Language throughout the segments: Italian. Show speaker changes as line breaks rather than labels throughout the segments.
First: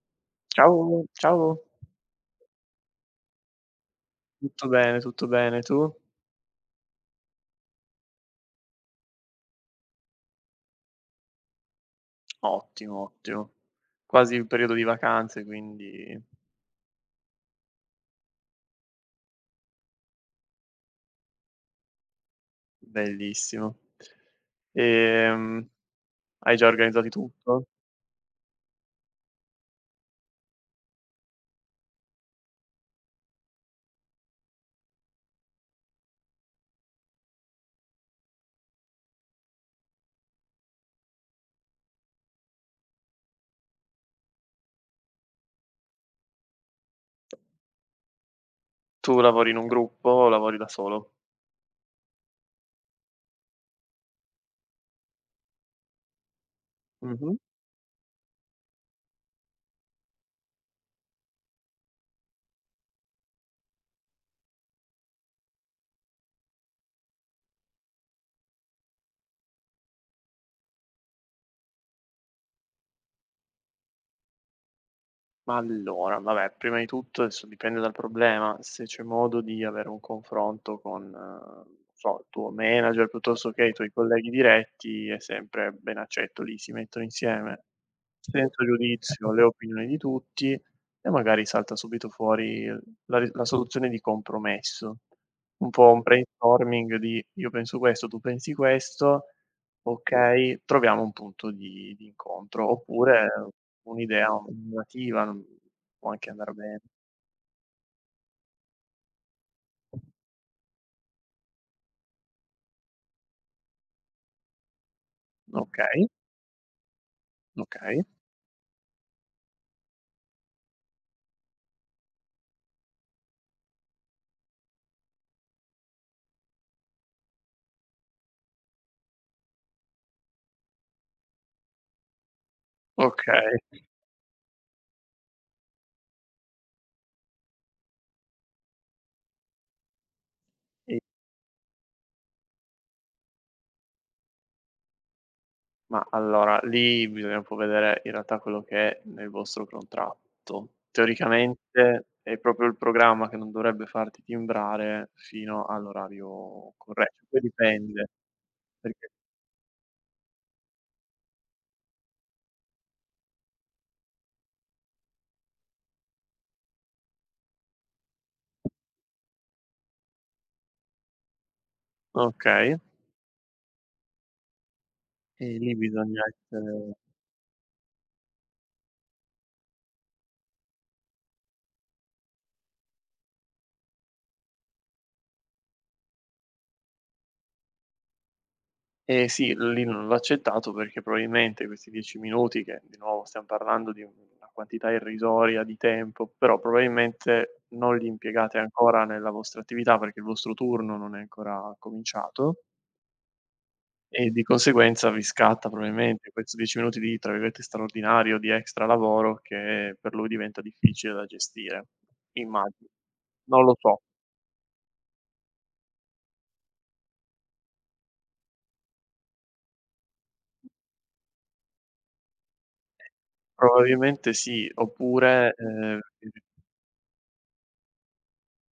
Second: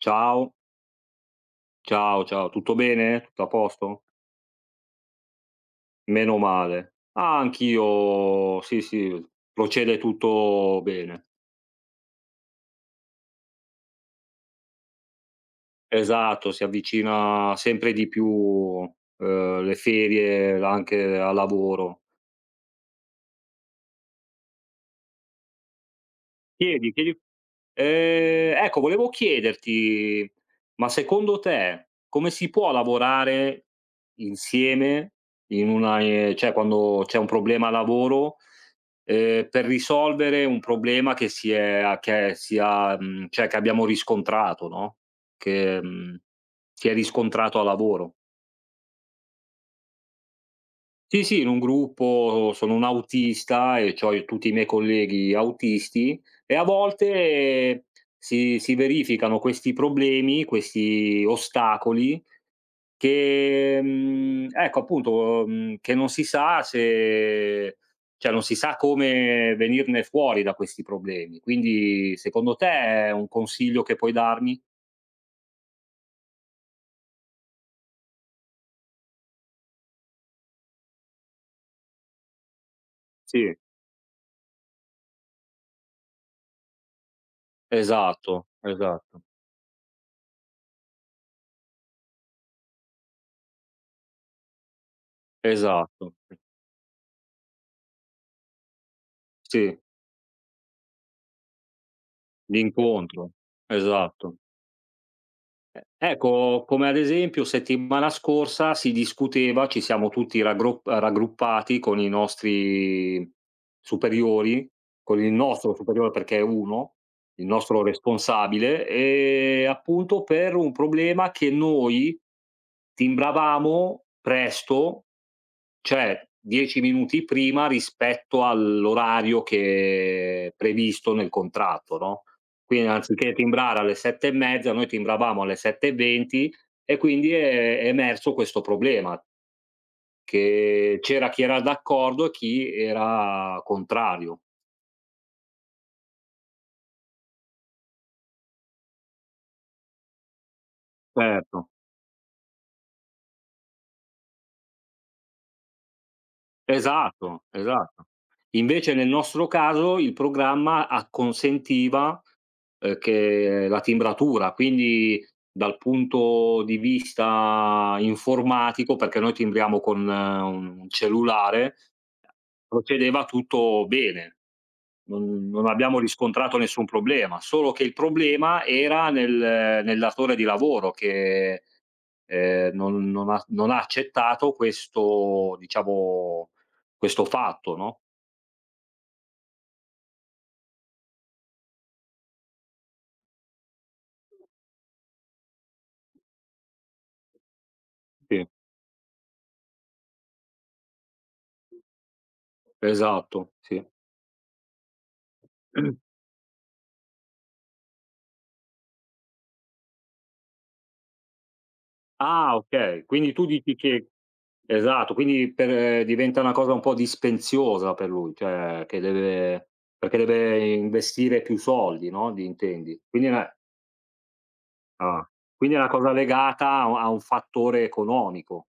Ciao,
Ciao, ciao.
ciao, ciao, tutto bene? Tutto a posto?
Tutto bene, tutto bene. Tu?
Meno male. Ah, anch'io sì, sì, procede tutto bene.
Ottimo, ottimo. Quasi il periodo di vacanze, quindi
Esatto, si avvicina sempre di più, le ferie anche a lavoro.
bellissimo. Ehm, hai già
Chiedi,
organizzato
chiedi,
tutto?
ecco, volevo chiederti, ma secondo te come si può lavorare insieme in una cioè quando c'è un problema a lavoro, per risolvere un problema che si è che sia, cioè che abbiamo riscontrato, no, che, si è riscontrato a lavoro.
Tu lavori in un gruppo o lavori da solo?
Sì, sì, in un gruppo sono un autista e c'ho i tutti i miei colleghi autisti, e a volte
Mh-mh.
si verificano questi problemi, questi ostacoli, che, ecco, appunto, che non si sa se, cioè non si sa come venirne fuori da questi problemi. Quindi secondo te, è un consiglio che puoi darmi?
Ma allora, vabbè, prima di tutto adesso dipende dal problema, se c'è modo di avere un confronto con, non so, il tuo manager piuttosto
Sì.
che i tuoi colleghi diretti è sempre ben accetto. Lì si mettono insieme
Esatto,
senza
esatto,
giudizio le opinioni di tutti e magari salta subito fuori la soluzione di compromesso. Un po' un
esatto.
brainstorming di: "Io penso questo, tu pensi questo".
Sì,
Okay, troviamo un punto di incontro, oppure
l'incontro.
un'idea,
Esatto.
un'alternativa, non
E
può anche andar
ecco,
bene.
come ad esempio settimana scorsa si discuteva, ci siamo tutti raggro raggruppati con i nostri superiori, con il nostro
Okay,
superiore, perché è uno, il nostro
okay,
responsabile, appunto per un problema che noi timbravamo presto, cioè 10 minuti prima rispetto all'orario che è previsto nel contratto, no, quindi anziché
okay.
timbrare alle 7 e mezza, noi timbravamo alle 7 e 20, e quindi è emerso questo problema,
E
che c'era chi era d'accordo e chi era contrario.
ma allora lì bisogna un po' vedere in realtà quello che è nel vostro contratto.
Certo.
Teoricamente è proprio il programma che non dovrebbe farti timbrare fino all'orario corretto, poi
Esatto, esatto.
dipende
Invece nel
perché
nostro caso il programma acconsentiva, che la timbratura, quindi, dal punto di vista informatico, perché noi timbriamo con un cellulare,
okay,
procedeva tutto bene. Non
e
non
lì
abbiamo
bisogna
riscontrato nessun
essere.
problema, solo che il problema era nel datore di lavoro che, non ha accettato, questo diciamo, questo fatto, no?
Eh sì, lì non l'ho accettato perché probabilmente questi 10 minuti, che di nuovo stiam parlando di una quantità irrisoria di tempo, però probabilmente non li
Sì,
impiegate ancora nella vostra attività perché il vostro turno non è ancora cominciato
esatto, sì.
e di conseguenza vi scatta probabilmente questi 10 minuti di, tra virgolette, "straordinario", di extra lavoro che per lui diventa difficile da gestire,
Ah,
immagino.
okay, quindi tu
Non lo
dici
so,
che esatto, quindi per, diventa una cosa un po' dispensiosa per lui, cioè che deve, perché deve investire più soldi, no, di intendi.
probabilmente sì,
Ah,
oppure.
quindi è una cosa legata a u a un fattore economico.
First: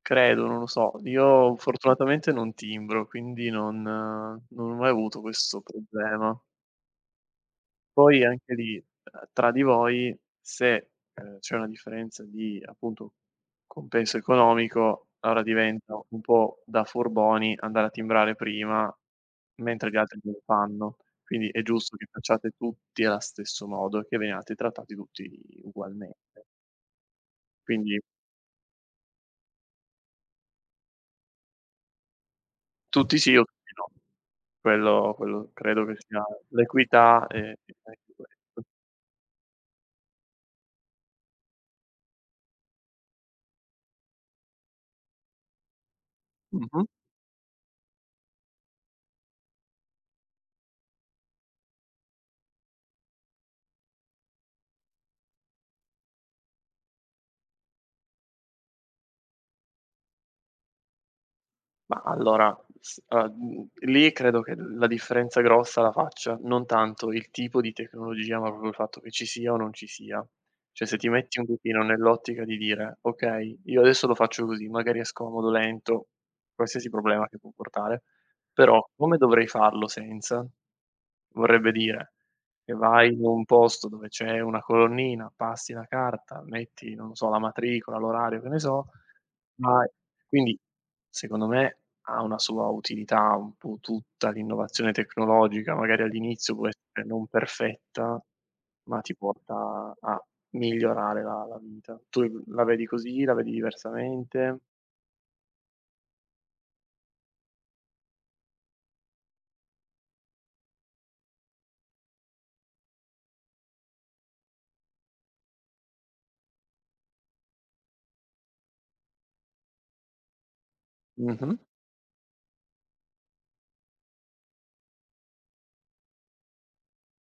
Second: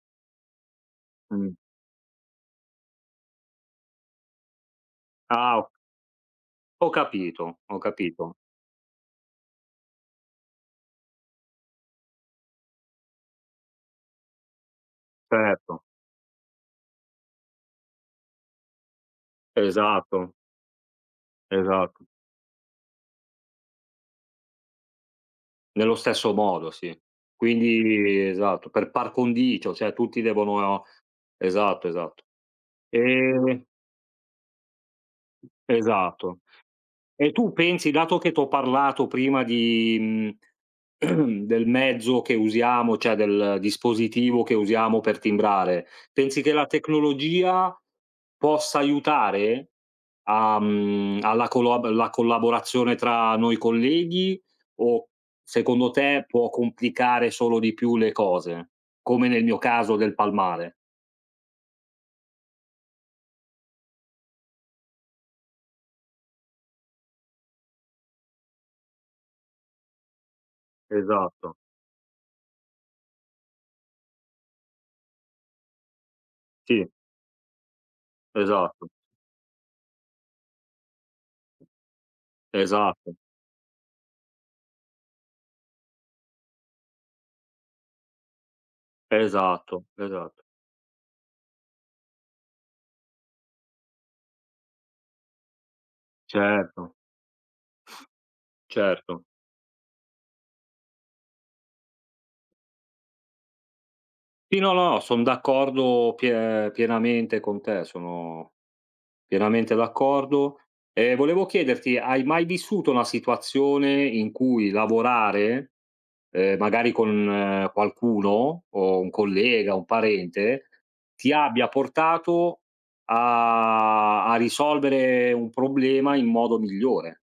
Credo, non lo so.
Mh.
Io fortunatamente non timbro, quindi non ho mai avuto
Ah,
questo
ho
problema.
ho capito, ho
Poi
capito.
anche lì, tra di voi se, c'è una differenza di, appunto, compenso economico, allora
Certo,
diventa un po' da furboni andare a timbrare prima, mentre gli altri non
esatto,
lo fanno. Quindi è giusto che
esatto.
facciate tutti allo stesso modo e che veniate trattati tutti
Nello stesso
ugualmente.
modo, sì.
Quindi.
Quindi esatto, per par condicio, cioè tutti devono, esatto, esatto.
Tutti sì o
Ehm,
tutti no. Quello credo che sia
esatto.
l'equità,
E tu pensi,
anche
dato che t'ho
questo.
parlato prima di, mhmm, del mezzo che usiamo, cioè del dispositivo che usiamo per timbrare, pensi che la
Mh-mh.
tecnologia possa aiutare a, alla colab la collaborazione tra noi colleghi, o secondo te può complicare solo di più le cose? Come nel mio caso del palmare.
Ma allora, lì credo che la differenza grossa la faccia non tanto il tipo di tecnologia, ma proprio il fatto che ci sia o non ci sia. Cioè se ti metti un
Esatto,
pochino nell'ottica di dire: "Okay, io adesso lo faccio così, magari è scomodo, lento", qualsiasi
sì,
problema che può portare, però
esatto,
come dovrei farlo senza? Vorrebbe dire che vai
esatto,
in un posto dove c'è una colonnina, passi la carta, metti, non so, la matricola, l'orario, che ne so,
esatto,
vai.
esatto,
Quindi, secondo me, ha una sua utilità un po' tutta l'innovazione tecnologica, magari all'inizio può
certo.
essere non perfetta, ma ti
Certo.
porta a migliorare la vita. Tu la vedi così, la vedi diversamente?
Sì, no, no, son d'accordo pienamente con te, sono pienamente d'accordo. E volevo chiederti, hai mai vissuto una situazione in cui lavorare, magari con, qualcuno o un collega, un parente, ti
Mh-mh.
abbia portato a risolvere un problema in modo migliore?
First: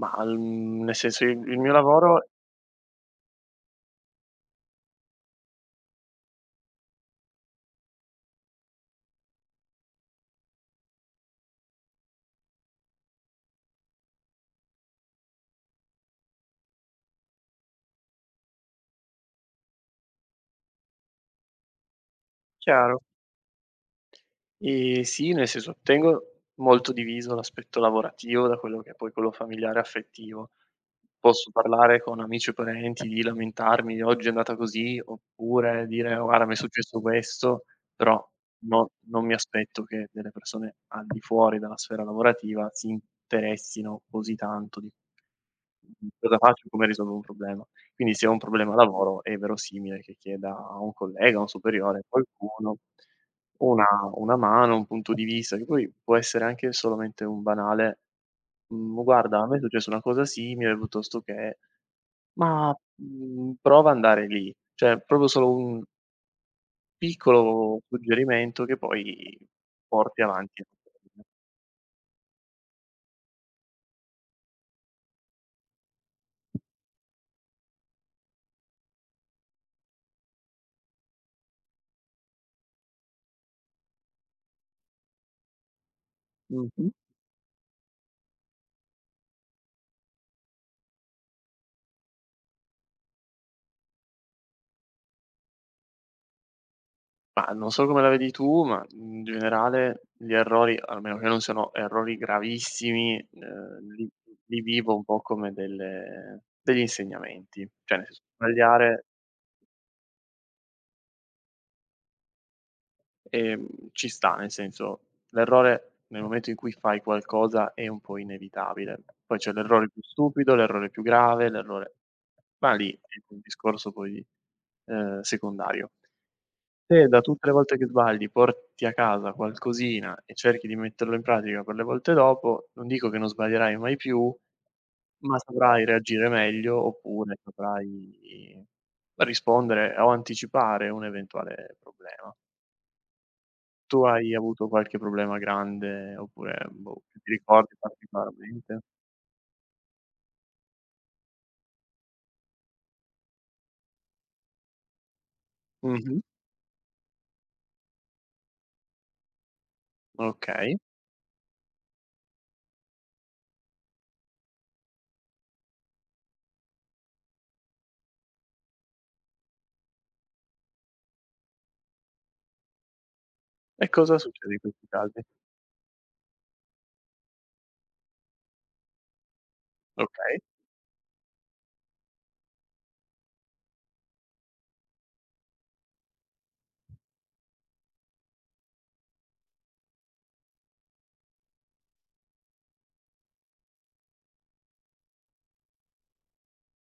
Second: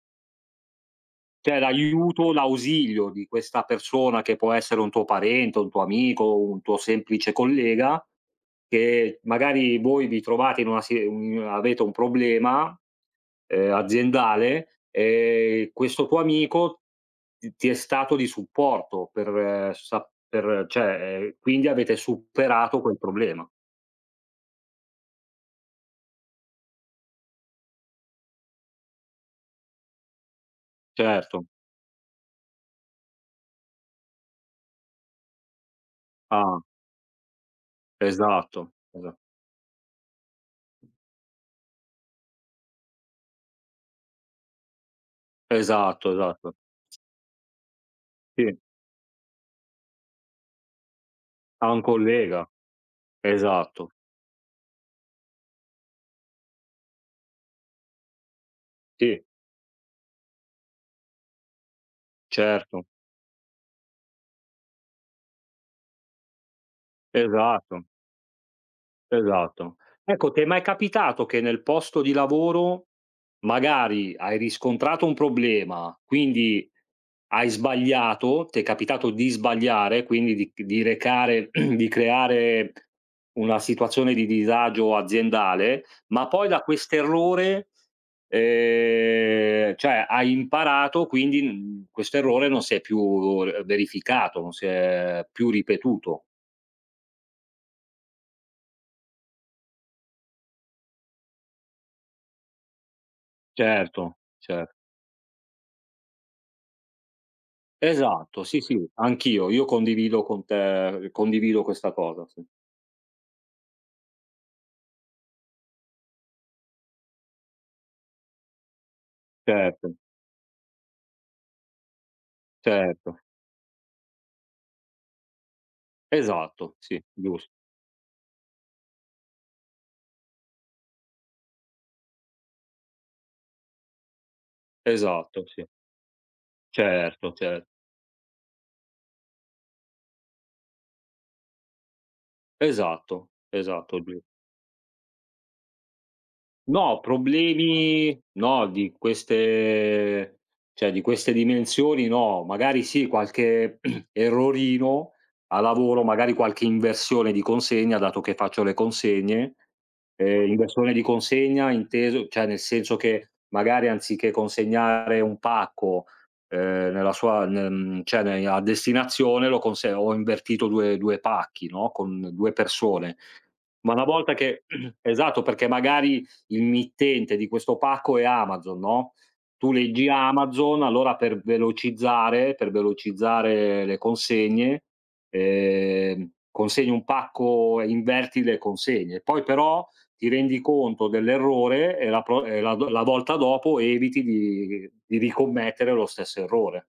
Ma, nel senso il
Cioè
mio lavoro.
l'aiuto, l'ausilio di questa persona che può essere un tuo parente, un tuo amico, un tuo semplice collega, che magari voi vi trovate in una si un avete un problema, aziendale, e questo tuo amico ti è stato di supporto per cioè, quindi avete superato quel
Chiaro.
problema.
Sì, nel senso tengo molto diviso l'aspetto lavorativo da quello che è poi quello familiare e affettivo.
Certo.
Posso parlare con amici e parenti di lamentarmi: "Oggi è andata così", oppure dire: "Oh, "Guarda, mi è
Ah,
successo questo", però
esatto,
no, non mi aspetto che delle persone al di fuori dalla sfera lavorativa si interessino così tanto di
esatto,
cosa
esatto.
faccio e come risolvo un problema. Quindi se ho un
Sì,
problema lavoro è verosimile che chieda a un collega, a un
a un
superiore, a
collega,
qualcuno una
esatto,
una mano, un punto di vista, che poi può essere anche solamente un banale: "Mhmm,
sì.
guarda a me è successa una cosa simile", piuttosto che: "Ma,
Certo,
mhmm, prova ad andare lì". Cioè proprio solo un piccolo
esatto,
suggerimento che poi
esatto.
porti
Ecco, ti è mai
avanti.
capitato che nel posto di lavoro magari hai riscontrato un problema, quindi hai sbagliato, ti è capitato di sbagliare, quindi di recare di creare una situazione di disagio aziendale, ma poi da
Mh-mh.
quest'errore, cioè hai imparato, quindi, questo errore non si è più, verificato, non si è più ripetuto?
Ma non so come la vedi tu, ma in generale gli errori, almeno che non siano errori gravissimi, li
Certo,
li
cer
vivo un po' come delle degli insegnamenti. Cioè nel senso,
esatto, sì, sì,
sbagliare,
anch'io. Io condivido con te condivido questa cosa, sì.
ehm, ci sta, nel senso, l'errore nel momento in cui fai qualcosa è un po' inevitabile. Poi c'è l'errore
Certo,
più stupido, l'errore più grave, l'errore, ma lì è
certo.
un discorso poi, secondario.
Esatto, sì,
Se da
gius
tutte le volte che sbagli porti a casa qualcosina e cerchi di metterlo in pratica per le volte dopo, non dico che non sbaglierai mai più, ma
esatto, sì.
saprai reagire meglio
Certo,
oppure
cer
saprai rispondere o anticipare un eventuale problema.
esatto, esatto,
Tu
giu
hai avuto qualche problema grande oppure,
No,
boh, che ti ricordi
problemi no,
particolarmente?
di queste, cioè di queste dimensioni no. Magari sì, qualche errorino a lavoro,
Mh-mh.
magari qualche inversione di consegna, dato che faccio le consegne.
Okay.
Inversione di consegna, inteso cioè nel senso che magari anziché consegnare un pacco, nella sua ne cioè ne a destinazione lo conse ho invertito 2 pacchi, no, con 2 persone.
E
Ma una
cosa
volta
succede in
che
questi casi?
esatto, perché magari il mittente di questo pacco è Amazon, no, tu leggi
Okay.
Amazon, allora per velocizzare le consegne, consegni un pacco e inverti le consegne. Poi però ti rendi conto dell'errore e la pro e la do la volta dopo eviti di ricommettere lo stesso errore.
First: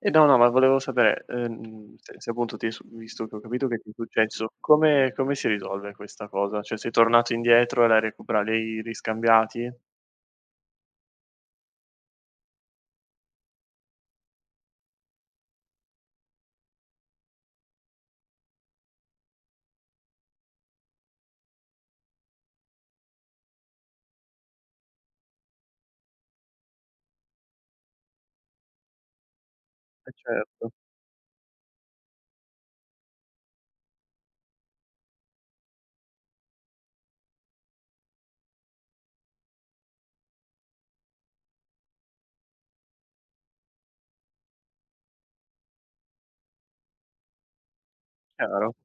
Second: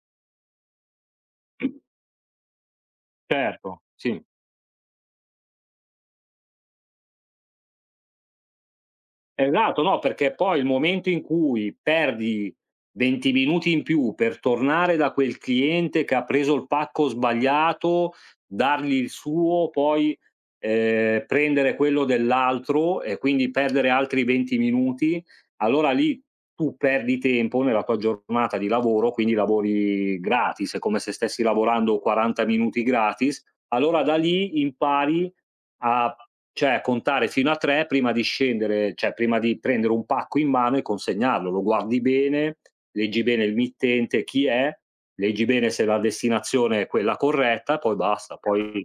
E no, no, ma volevo sapere, se appunto ti è su visto che ho capito che
Certo,
ti è
sì.
successo, come si risolve questa cosa? Cioè sei tornato indietro e l'hai recupera li hai riscambiati?
Esatto, no, perché poi il momento in cui perdi 20 minuti in più per tornare da quel cliente che ha preso il pacco sbagliato, dargli il suo, poi, prendere quello dell'altro e quindi perdere altri 20 minuti, allora lì tu perdi tempo nella tua giornata di lavoro, quindi
Eh
lavori
certo,
gratis, è come se stessi lavorando 40 minuti gratis. Allora da lì impari a, cioè, contare fino a 3 prima di scendere, cioè prima di prendere un pacco in mano e consegnarlo. Lo guardi bene, leggi bene il mittente chi è, leggi bene se la destinazione è quella corretta e poi basta.
chiaro.
Poi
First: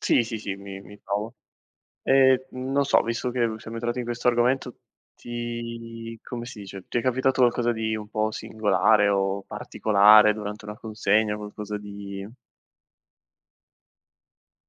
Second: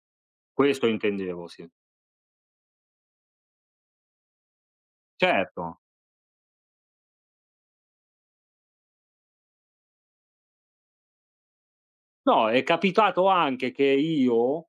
Sì, sì, sì, mi
questo
mi trovo.
intendevo, sì.
E, non so, visto che siamo entrati in questo argomento,
Certo.
ti come si dice, ti è capitato qualcosa di un po' singolare o particolare durante una consegna, qualcosa di.
No, è capitato anche che io,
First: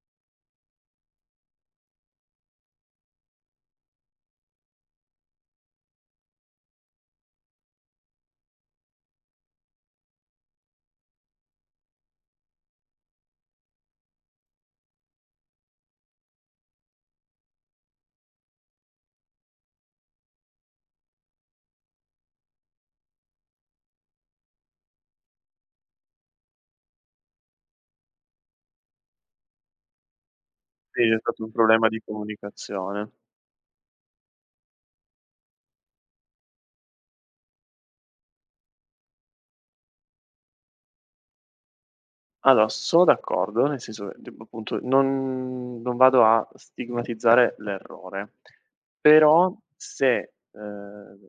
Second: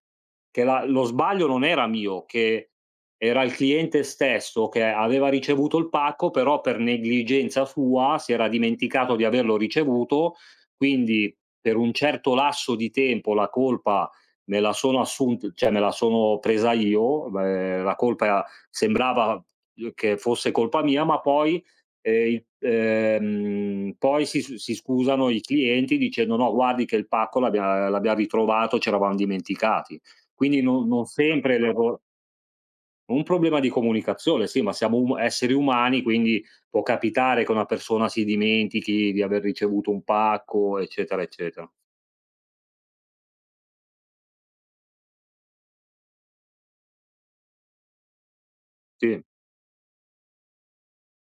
che la lo sbaglio non era mio, che era il cliente stesso che aveva ricevuto il pacco, però per negligenza sua si era dimenticato di averlo ricevuto, quindi per un certo lasso di tempo la colpa me la sono assunt cioè me la sono presa io, la colpa sembrava che fosse colpa mia, ma poi. Il poi si scusano i clienti dicendo: "No, guardi che il pacco l'abbiam ritrovato, c'eravam dimenticati". Quindi non
Sì,
non
è stato un
sempre le
problema di
vo.
comunicazione.
Un problema di comunicazione, sì, ma siamo um esseri umani, quindi può capitare che una persona si dimentichi di aver ricevuto un pacco, eccetera, eccetera.
Allora, sono d'accordo, nel senso, che tipo appunto non vado a stigmatizzare l'errore,
Sì,
però se,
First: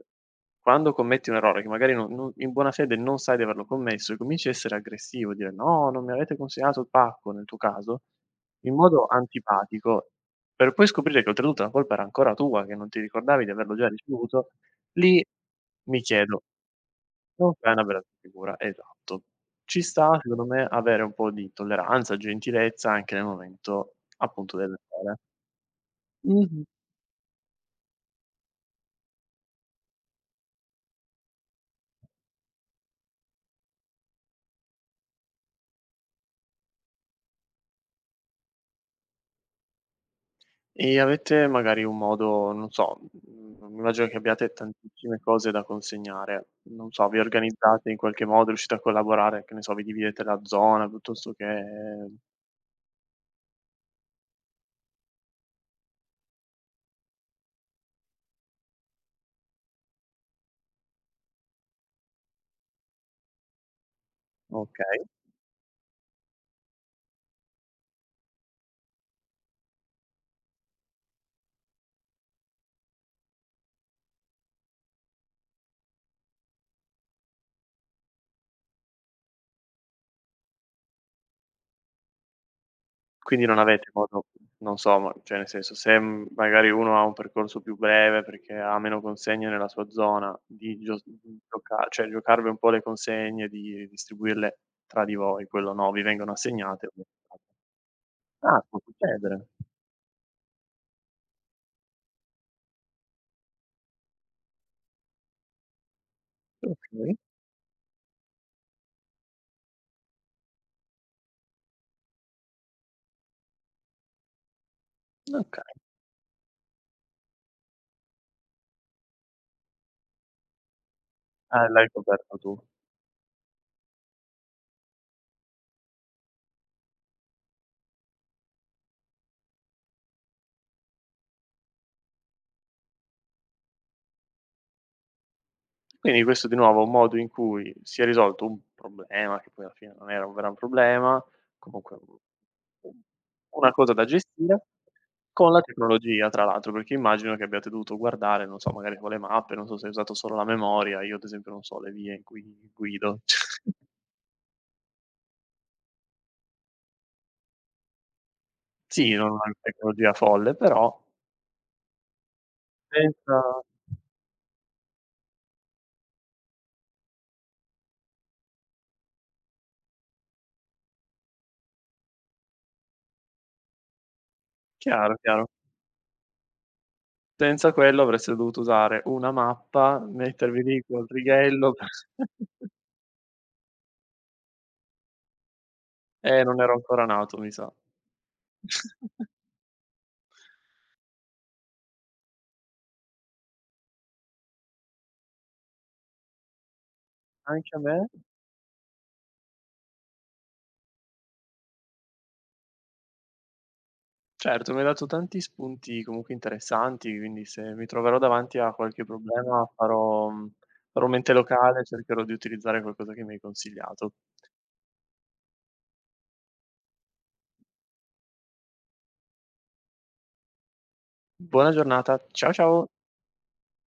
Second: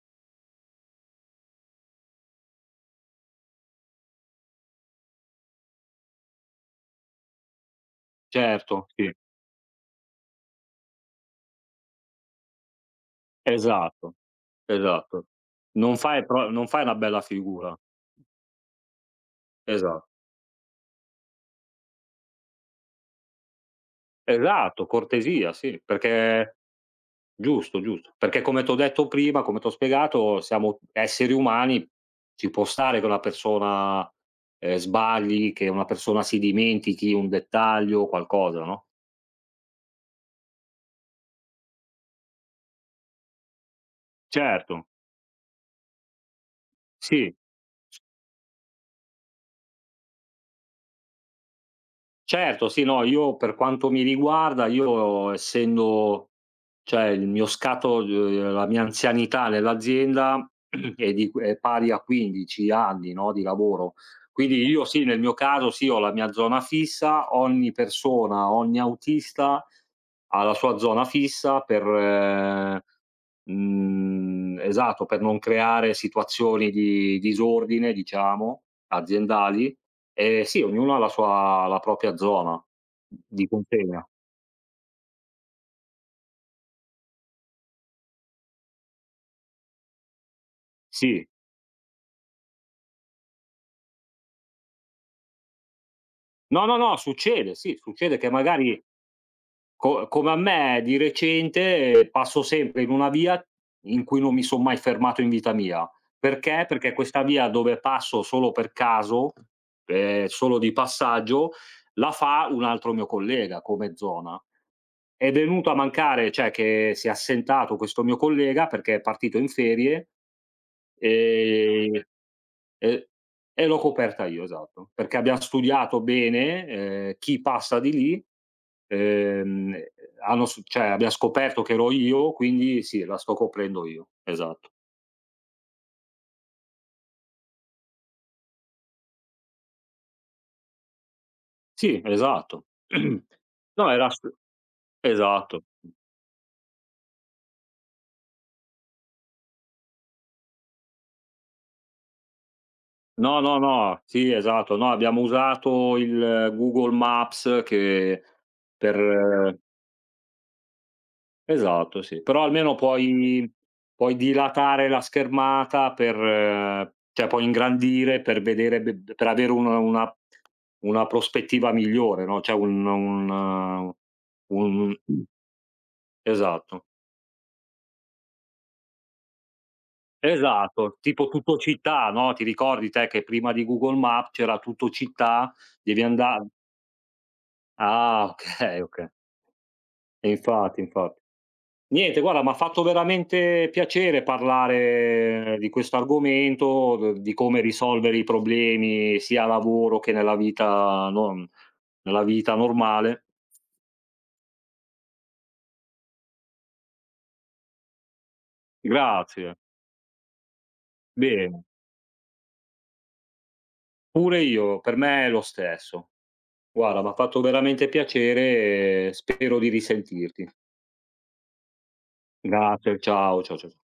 quando commetti un errore che magari non in buona fede non sai di averlo commesso e cominci a essere aggressivo, dire: "No, non mi avete consegnato il pacco", nel tuo caso, in
certo,
modo
sì.
antipatico, per poi scoprire che oltretutto la colpa era ancora tua, che non ti ricordavi di averlo già
Esatto,
ricevuto, lì
esatto. Non
mi
fai
chiedo,
pro non fai una bella
non fai
figura.
una bella figura, esatto. Ci
Esa
sta secondo me avere un po' di tolleranza, gentilezza anche nel momento appunto delle
esatto,
gare.
cortesia, sì, perché
Mh-mh.
giusto, giusto. Perché come t'ho detto prima, come t'ho spiegato, siamo esseri umani, ci può stare che una persona, sbagli, che una persona si dimentichi un dettaglio o qualcosa, no?
E avete magari un modo, non so, immagino che abbiate
Certo.
tantissime cose da consegnare, non so, vi
Sì.
organizzate in qualche modo, riuscite a collaborare, che ne so, vi dividete la zona piuttosto che.
Certo, sì, no, io per quanto mi riguarda, io essendo cioè il mio scatto, la mia anzianità nell'azienda è pari a 15 anni, no, di lavoro. Quindi io
Okay.
sì, nel mio caso sì, ho la mia zona fissa, ogni persona, ogni autista ha la sua zona fissa per, esatto, per non creare situazioni di disordine, diciamo, aziendali. Sì, ognuno ha la propria zona
Quindi
di
non avete
consegna.
modo, non so, ma cioè nel senso, se, magari uno ha un percorso più breve perché ha meno consegne nella sua zona, di gios
Sì.
gioca cioè giocarvi un po' le consegne, di distribuirle tra di voi, quello no, vi vengono
No, no,
assegnate.
no, succede, sì, succede che
Ah, può
magari
succedere.
co come a me di recente passo sempre in una via in cui non mi son mai fermato in vita mia. Perché? Perché
Okay,
questa via dove passo solo per caso, solo di passaggio, la fa un altro mio collega come zona. È
okay.
venuto a mancare, cioè che si è assentato questo mio collega perché è partito in ferie,
Ah, l'hai
ehm,
coperto tu.
e e l'ho coperta io, esatto, perché abbiam studiato bene, chi passa di lì, ehm, hanno s cioè abbiam scoperto che ero io, quindi sì, la sto coprendo io. Esatto.
Quindi questo di nuovo è un modo in cui si è risolto un problema, che poi alla fine non era un gran problema, comunque
Sì,
u
esatto.
u una
No,
cosa da
era s
gestire, con la
esatto.
tecnologia tra l'altro, perché immagino che abbiate dovuto guardare, non so, magari con le mappe, non so se hai usato solo la memoria, io ad esempio non so le vie in cui guido.
No, no, no, sì, esatto. No, abbiamo usato il Google Maps che
Sì, non una
per
tecnologia folle, però
esatto, sì. Però almeno
senza.
puoi dilatare la schermata per, cioè puoi ingrandire, per vedere, be per avere un una prospettiva migliore, no, cioè un un
Chiaro, chiaro.
esatto.
Senza quello avreste dovuto usare una mappa, mettervi lì
Esatto,
col
tipo Tutto
righello.
Città, no, ti ricordi te che prima di Google Map c'era Tutto Città, devi anda
Non ero ancora nato, mi sa.
ah, okay, okay. E infatti, infatti. Niente, guarda, m'ha fatto veramente piacere parlare di questo argomento, d di come
Anche a me.
risolvere i problemi sia a lavoro che nella vita, non nella vita normale.
Certo, mi hai dato tanti spunti comunque interessanti, quindi se mi troverò davanti a qualche
Grazie.
problema farò farò mente
Bene,
locale, cercherò di utilizzare qualcosa che mi hai consigliato.
pure io, per me è lo stesso. Guarda, m'ha fatto veramente piacere e spero di risentirti.
Buona giornata. Ciao, ciao.
Grazie, ciao, cia cia cia.